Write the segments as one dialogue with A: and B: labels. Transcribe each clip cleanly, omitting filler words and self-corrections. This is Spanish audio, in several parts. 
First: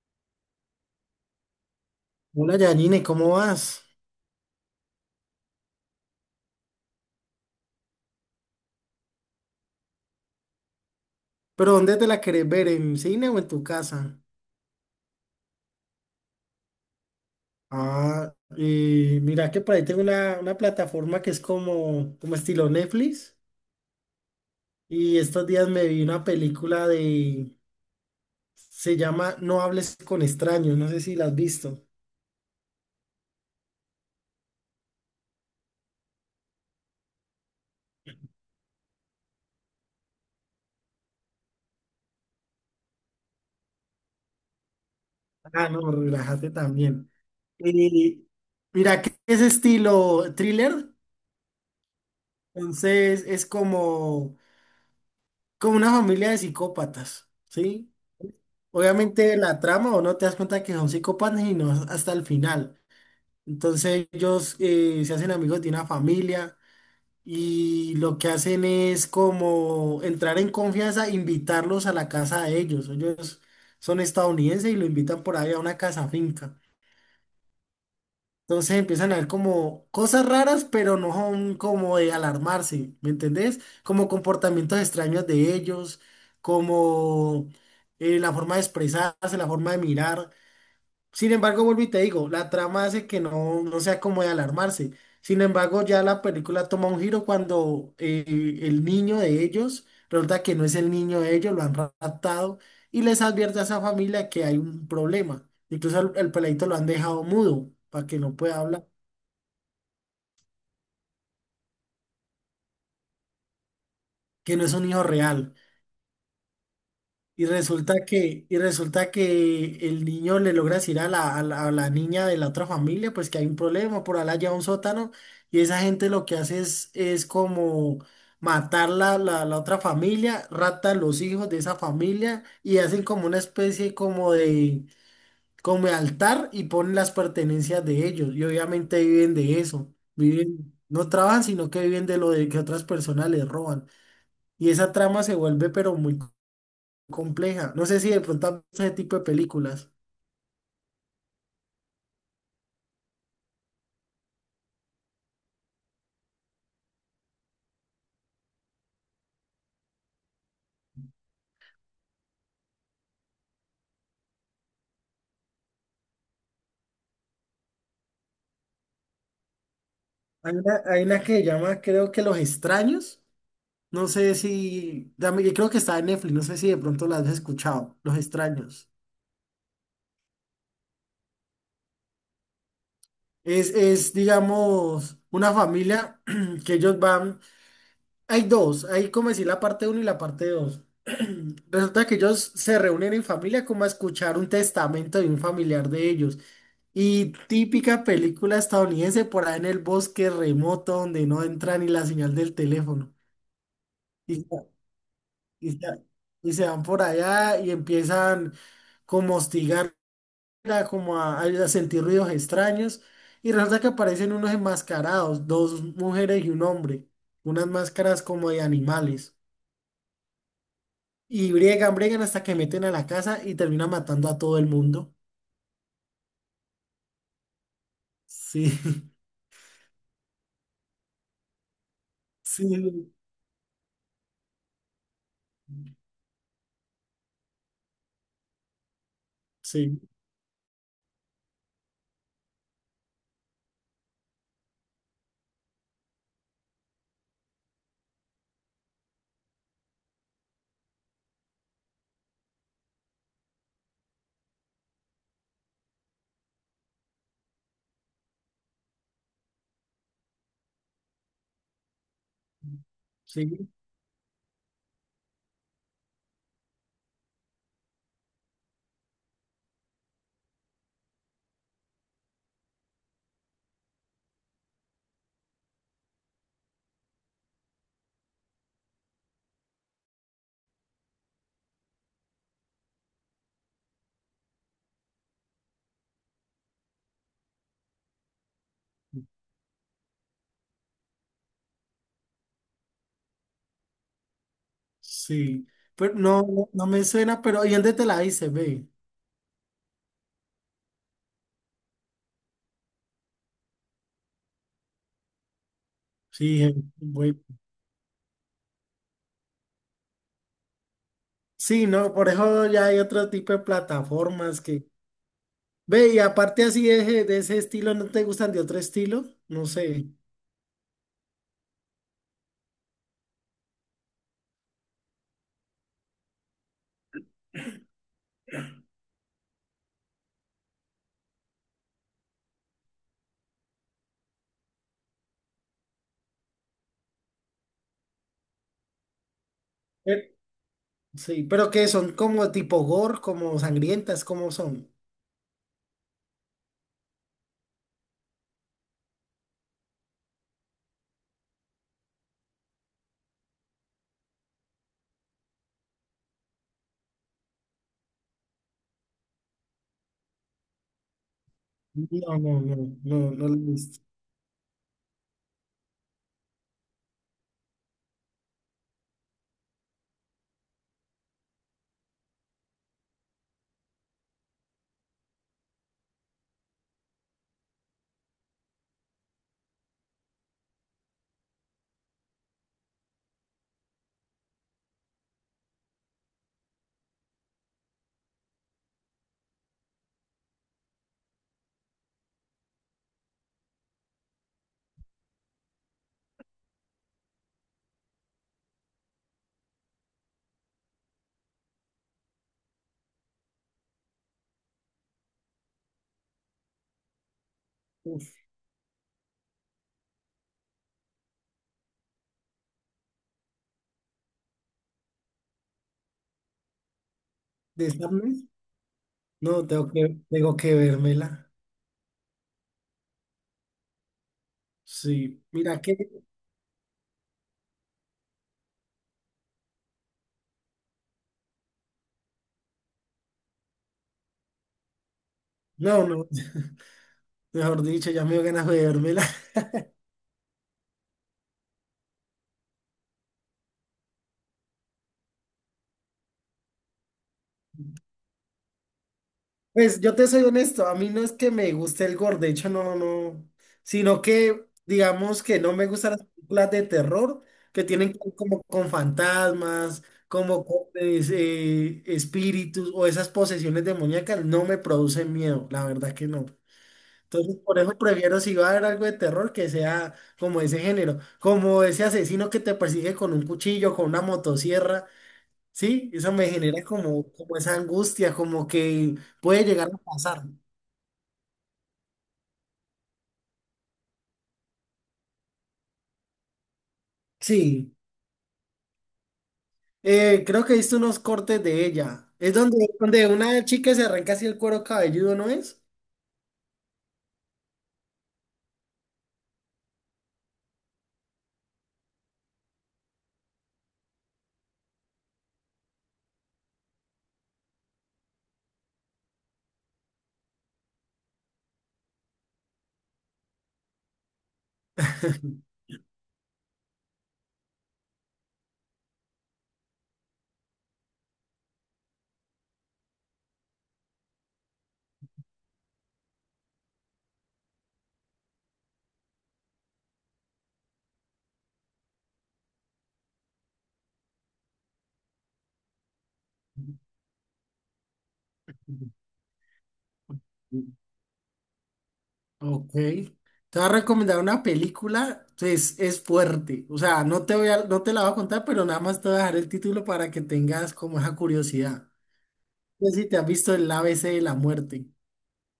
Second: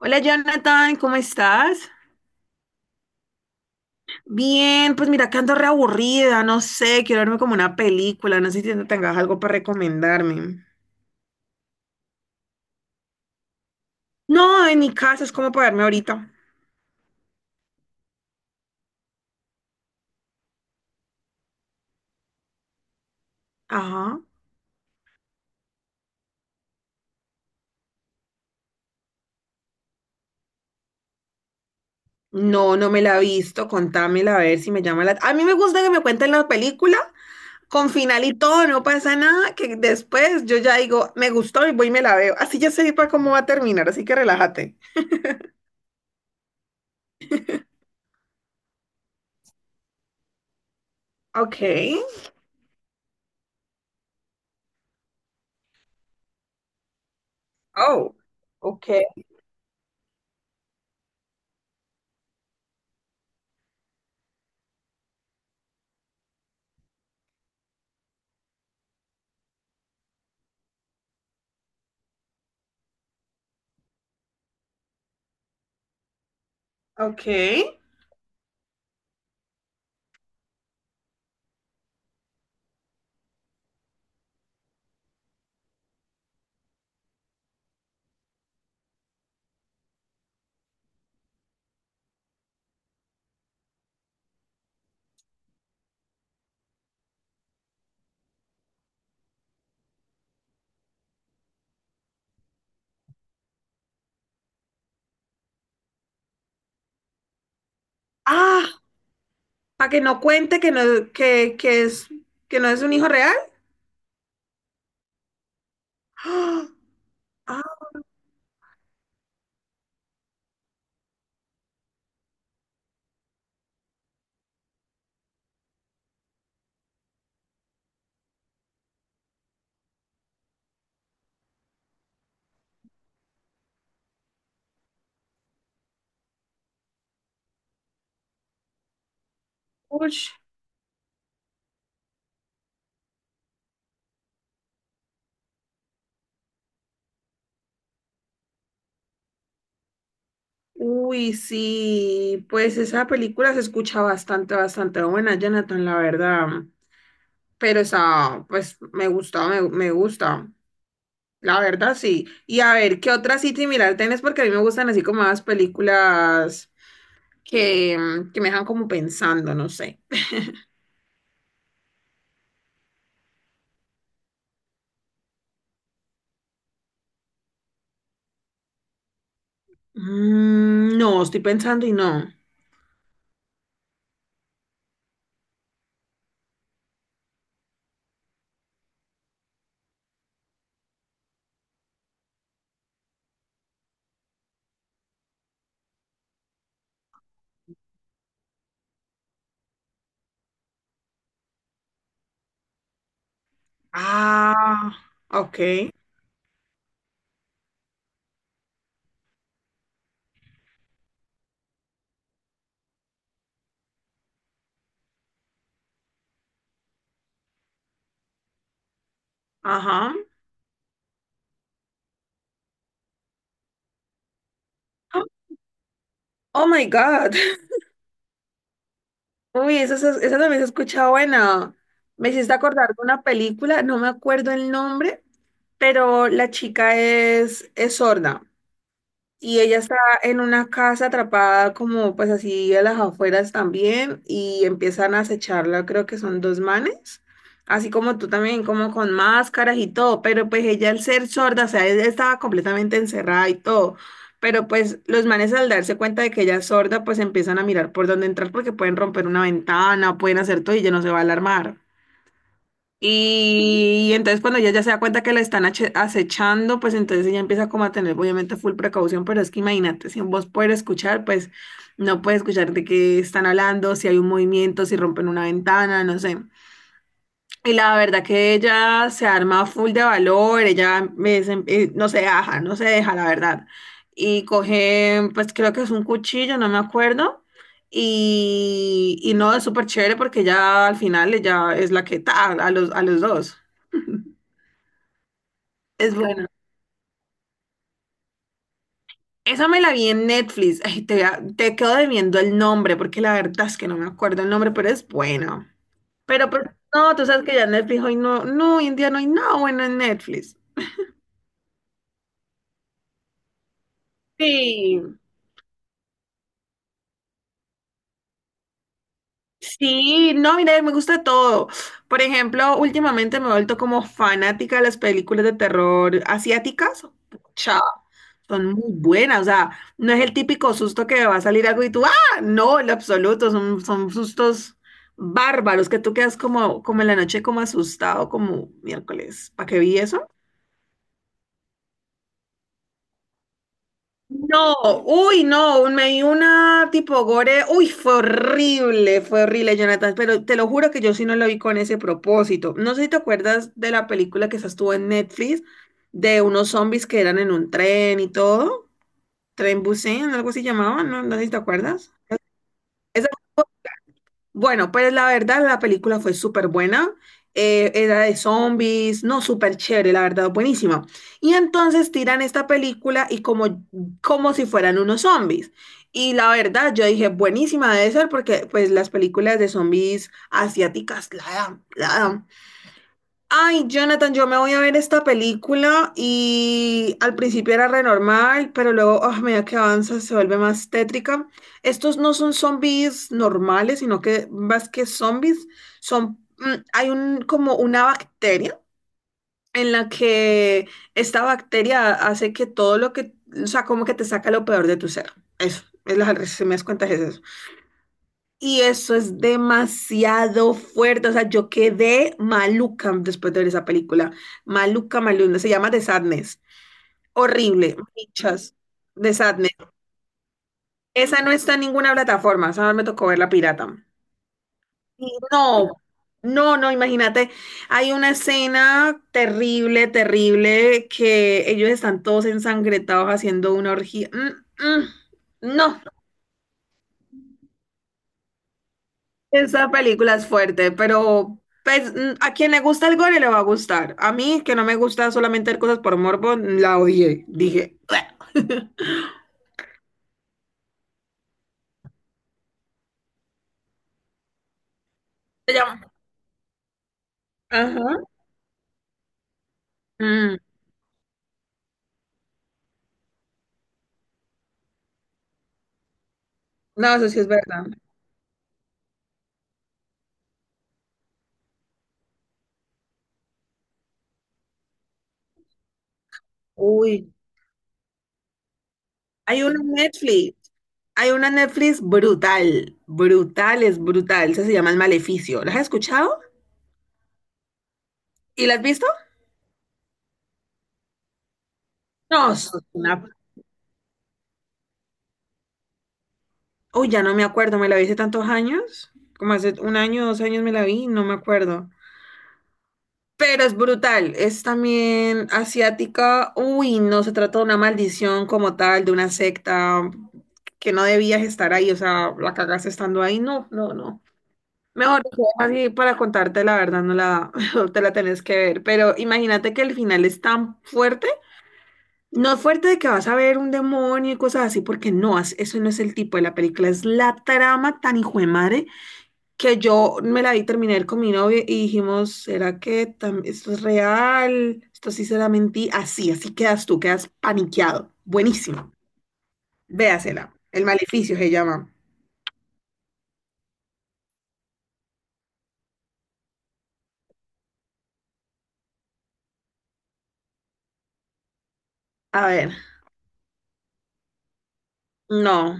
A: Hola Jonathan, ¿cómo estás?
B: Hola Yanine, ¿cómo vas?
A: Bien, pues mira que ando reaburrida, no sé, quiero verme como una película, no sé si tengas algo para recomendarme.
B: ¿Pero dónde te la querés ver? ¿En cine o en tu casa?
A: No, en mi casa es como para verme ahorita.
B: Ah, y mira que por ahí tengo una plataforma que es como, como estilo Netflix.
A: Ajá.
B: Y estos días me vi una película de... Se llama No hables con extraños. No sé si la has visto.
A: No, no me la he visto, contámela a ver si me llama la... A mí me gusta que me cuenten la película con final y todo, no pasa nada, que después yo ya digo, me gustó y voy y me la veo. Así ya sé para cómo va a terminar, así que relájate.
B: Ah, no, relájate también. Y mira que es estilo thriller.
A: Ok.
B: Entonces es como, como una familia de psicópatas, ¿sí?
A: Oh, ok,
B: Obviamente la trama o no te das cuenta que son psicópatas y no hasta el final. Entonces ellos se hacen amigos de una familia y lo que hacen es como entrar en confianza, invitarlos a la casa de ellos. Ellos son estadounidenses y lo invitan por ahí a una casa finca.
A: ok.
B: Entonces empiezan a ver como cosas raras, pero no son como de alarmarse, ¿me entendés? Como comportamientos extraños de ellos, como la forma de expresarse, la forma de mirar. Sin embargo, vuelvo y te digo, la trama hace que no sea como de alarmarse. Sin embargo, ya la película toma un giro cuando el niño de ellos, resulta que no es el niño de ellos, lo han raptado y les advierte a esa familia que hay un problema. Incluso el peladito lo han dejado mudo para que no pueda
A: Ah,
B: hablar,
A: para que no cuente que no, que es, que no es un hijo real.
B: que no es un hijo real. Y
A: ¡Ah!
B: resulta que, y resulta que el niño le logra decir a la niña de la otra familia, pues que hay un problema, por allá lleva un sótano, y esa gente lo que hace es como matar la otra familia, raptan los hijos de esa familia y hacen como una especie como de altar y ponen las pertenencias de ellos, y obviamente viven de eso,
A: ¡Auch!
B: viven, no trabajan, sino que viven de lo de que otras personas les roban. Y esa trama se vuelve pero muy compleja. No sé si de pronto han visto ese tipo de películas.
A: Uy, sí, pues esa película se escucha bastante, bastante buena, Jonathan, la verdad. Pero esa, pues me gusta, me gusta. La verdad, sí. Y a ver, ¿qué otra así similar tenés? Porque a mí me gustan así como más películas que, que me dejan como pensando, no sé.
B: Hay una que se llama, creo que Los Extraños. No sé si, creo que está en Netflix, no sé si de pronto la has escuchado, Los Extraños.
A: Mm, no, estoy pensando y no.
B: Es, digamos, una familia que ellos van, hay dos, hay como decir la parte uno y la parte dos. Resulta que ellos se reúnen en familia como a escuchar un testamento de un familiar de ellos. Y típica película estadounidense por ahí en el bosque remoto donde no entra ni la señal del teléfono. Y,
A: Ah,
B: y se
A: ok.
B: y se van por allá y empiezan como a hostigar, a a sentir ruidos extraños. Y resulta que aparecen unos enmascarados, dos mujeres y un hombre, unas máscaras como de animales.
A: Ajá.
B: Y briegan, briegan hasta que meten a la casa y terminan matando a todo el mundo.
A: Oh my God.
B: Sí,
A: Uy, esa también se escucha buena. Me hiciste
B: sí,
A: acordar de una película, no me acuerdo el nombre, pero la chica es sorda. Y ella está
B: sí,
A: en una casa atrapada como pues así a las afueras también y empiezan a acecharla, creo que son dos manes, así como tú también, como con máscaras y todo, pero pues ella al ser sorda, o sea, ella estaba completamente encerrada y todo, pero pues los manes al darse cuenta de que ella es sorda, pues empiezan a mirar por dónde entrar porque pueden romper una ventana, pueden hacer todo y ella no se va a alarmar.
B: sí.
A: Y entonces cuando ella ya se da cuenta que la están acechando, pues entonces ella empieza como a tener obviamente full precaución, pero es que imagínate, si vos puedes escuchar, pues no puedes escuchar de qué están hablando, si hay un movimiento, si rompen una ventana, no sé. Y la verdad que ella se arma full de valor, ella me dicen, no se deja, no se deja, la verdad. Y coge, pues creo que es un cuchillo, no me acuerdo. Y no, es súper chévere porque ya al final ella es la que ta a los dos.
B: Sí, pero
A: Es bueno.
B: no, no me suena, pero ¿y dónde te la hice, ve?
A: Esa me la vi en Netflix. Ay, te quedo debiendo el nombre porque la verdad es que no me acuerdo el nombre, pero es buena. Pero
B: Sí,
A: pues
B: en-
A: no, tú
B: güey.
A: sabes que ya Netflix hoy hoy en día no hay nada bueno en Netflix.
B: Sí, no, por eso ya hay otro tipo de plataformas que...
A: Sí.
B: Ve, y aparte así de ese estilo, ¿no te gustan de otro estilo? No sé.
A: Sí, no, mira, me gusta todo. Por ejemplo, últimamente me he vuelto como fanática de las películas de terror asiáticas. Chao, son muy buenas. O sea, no es el típico susto que va a salir algo y tú, ah, no, en lo absoluto. Son, son sustos bárbaros que tú quedas como, como en la noche, como asustado, como miércoles. ¿Para qué vi eso?
B: Eh, Sí, pero que son como tipo gore, como sangrientas, ¿cómo
A: No,
B: son?
A: uy, no, me di una tipo gore, uy, fue horrible, Jonathan, pero te lo juro que yo sí no lo vi con ese propósito. No sé si te acuerdas de la película que esa estuvo en Netflix, de unos zombies que eran en un tren y todo, Tren Busan, algo así llamaban, ¿no? No sé si te acuerdas.
B: No, no, no,
A: Esa
B: no, no la he visto.
A: bueno, pues la verdad la película fue súper buena. Era de zombies, no, súper chévere, la verdad, buenísima. Y entonces tiran esta película y como si fueran unos zombies. Y la verdad, yo dije, buenísima debe ser porque pues las películas de zombies asiáticas la dan, la dan. Ay, Jonathan, yo me voy a ver esta película y al principio era re normal, pero luego, ah, a medida que avanza, se vuelve más tétrica. Estos no son zombies normales, sino que más que zombies, son, hay como una bacteria en la que esta bacteria hace que todo lo que, o sea, como que te saca lo peor de tu ser. Eso, es la, si me das cuenta, es eso.
B: Uf,
A: Y eso es demasiado fuerte. O sea, yo quedé maluca después de ver esa película. Maluca, maluca. Se llama The Sadness.
B: ¿De
A: Horrible.
B: Sadness?
A: Muchas. The
B: No,
A: Sadness.
B: tengo que
A: Esa
B: vérmela.
A: no está en ninguna plataforma. Esa me tocó ver la pirata. Y
B: Sí, mira
A: no,
B: que...
A: no, no, imagínate. Hay una escena terrible, terrible, que ellos están todos ensangrentados haciendo una orgía. Mm, mm, no.
B: No, no, mejor dicho, ya me dio ganas de vérmela.
A: Esa película es fuerte, pero pues, a quien le gusta el gore le va a gustar. A mí, que no me gusta solamente ver cosas por morbo, la odié. Dije, "Bleh",
B: Pues yo te soy honesto, a mí no es que me guste el gore, de hecho no, sino que digamos que no
A: se
B: me gustan
A: llama.
B: las películas de terror que tienen
A: Ajá.
B: que ver como con fantasmas,
A: Mm,
B: como con espíritus o esas posesiones demoníacas, no me producen miedo, la verdad que no.
A: no, eso sí es
B: Entonces por
A: verdad.
B: eso prefiero si va a haber algo de terror que sea como ese género, como ese asesino que te persigue con un cuchillo, con una motosierra. Sí, eso me genera como,
A: Uy,
B: como esa angustia, como que
A: hay
B: puede
A: una
B: llegar a pasar.
A: Netflix, hay una Netflix brutal, brutal, es brutal. Esa se llama El Maleficio. ¿La has escuchado?
B: Sí,
A: ¿Y la has visto?
B: creo que he visto unos cortes de ella.
A: No,
B: Es
A: eso es
B: donde,
A: una...
B: donde una chica se arranca así el cuero cabelludo, ¿no es?
A: Uy, ya no me acuerdo, me la vi hace tantos años, como hace un año, dos años me la vi, no me acuerdo. Pero es brutal, es también asiática. Uy, no se trata de una maldición como tal, de una secta, que no debías estar ahí, o sea, la cagaste estando ahí. No, no, no. Mejor lo dejo así para contarte la verdad, no la te la tenés que ver. Pero imagínate que el final es tan fuerte, no es fuerte de que vas a ver un demonio y cosas así, porque no, eso no es el tipo de la película, es la trama tan hijo de madre que yo me la vi, terminé de ver con mi novio y dijimos, ¿será que esto es real? ¿Esto sí será mentira? Así, así quedas tú, quedas paniqueado. Buenísimo. Véasela. El maleficio se llama.
B: Ok. Te voy a recomendar una película, pues es fuerte. O sea, no te la voy a contar, pero nada más te voy a dejar el título para que tengas como esa curiosidad.
A: A ver,
B: No sé si te has visto el ABC de la muerte.
A: no.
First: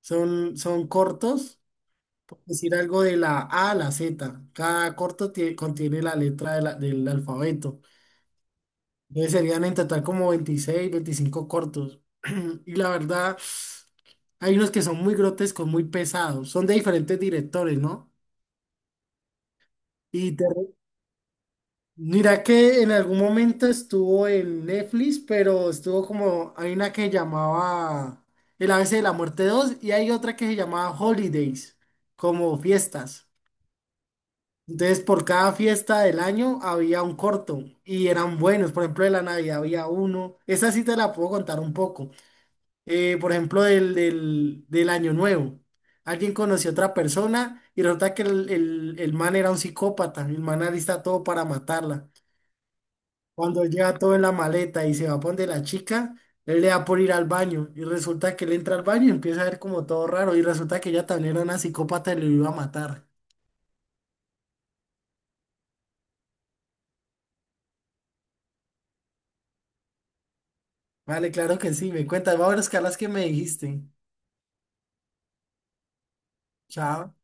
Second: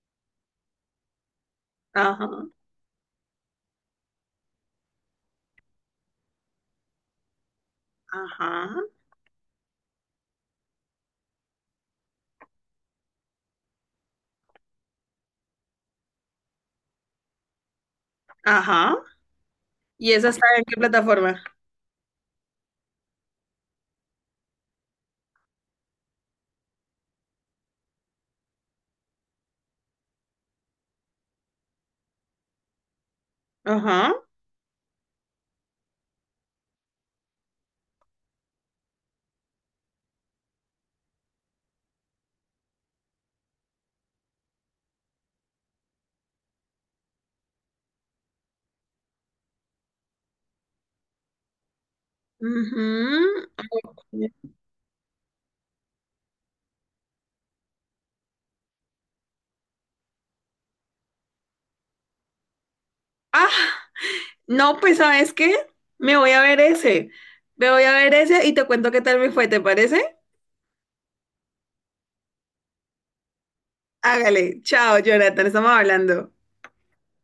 B: Son, son cortos,
A: Ajá,
B: decir algo de la A a la Z. Cada corto contiene la letra de del alfabeto.
A: ajá,
B: Entonces serían en total como 26, 25 cortos. Y la verdad, hay unos que son muy grotescos, muy pesados. Son de diferentes directores, ¿no?
A: ajá. ¿Y esa
B: Y
A: está en
B: te-
A: qué plataforma?
B: mira que en algún momento estuvo en Netflix, pero estuvo como, hay una que llamaba El ABC de la Muerte 2 y hay otra que se llamaba Holidays, como fiestas.
A: Ajá.
B: Entonces, por cada fiesta del año había un corto y eran buenos. Por ejemplo, de la Navidad había uno. Esa sí te la puedo contar un poco. Por ejemplo, del Año Nuevo. Alguien conoció a otra persona y resulta que el man era un psicópata. El man alista todo para matarla.
A: Ujú.
B: Cuando lleva todo en la maleta y se va a donde la chica, él le da por ir al baño. Y resulta que él entra al baño y empieza a ver como todo raro. Y resulta que ella también era una psicópata y lo iba a matar.
A: Ah, no, pues ¿sabes qué? Me voy a ver ese. Me voy a ver ese y te cuento qué tal me fue, ¿te parece?
B: Vale, claro que sí, me cuentas. Voy a que me dijiste.
A: Hágale. Chao, Jonathan, estamos hablando.
B: Chao.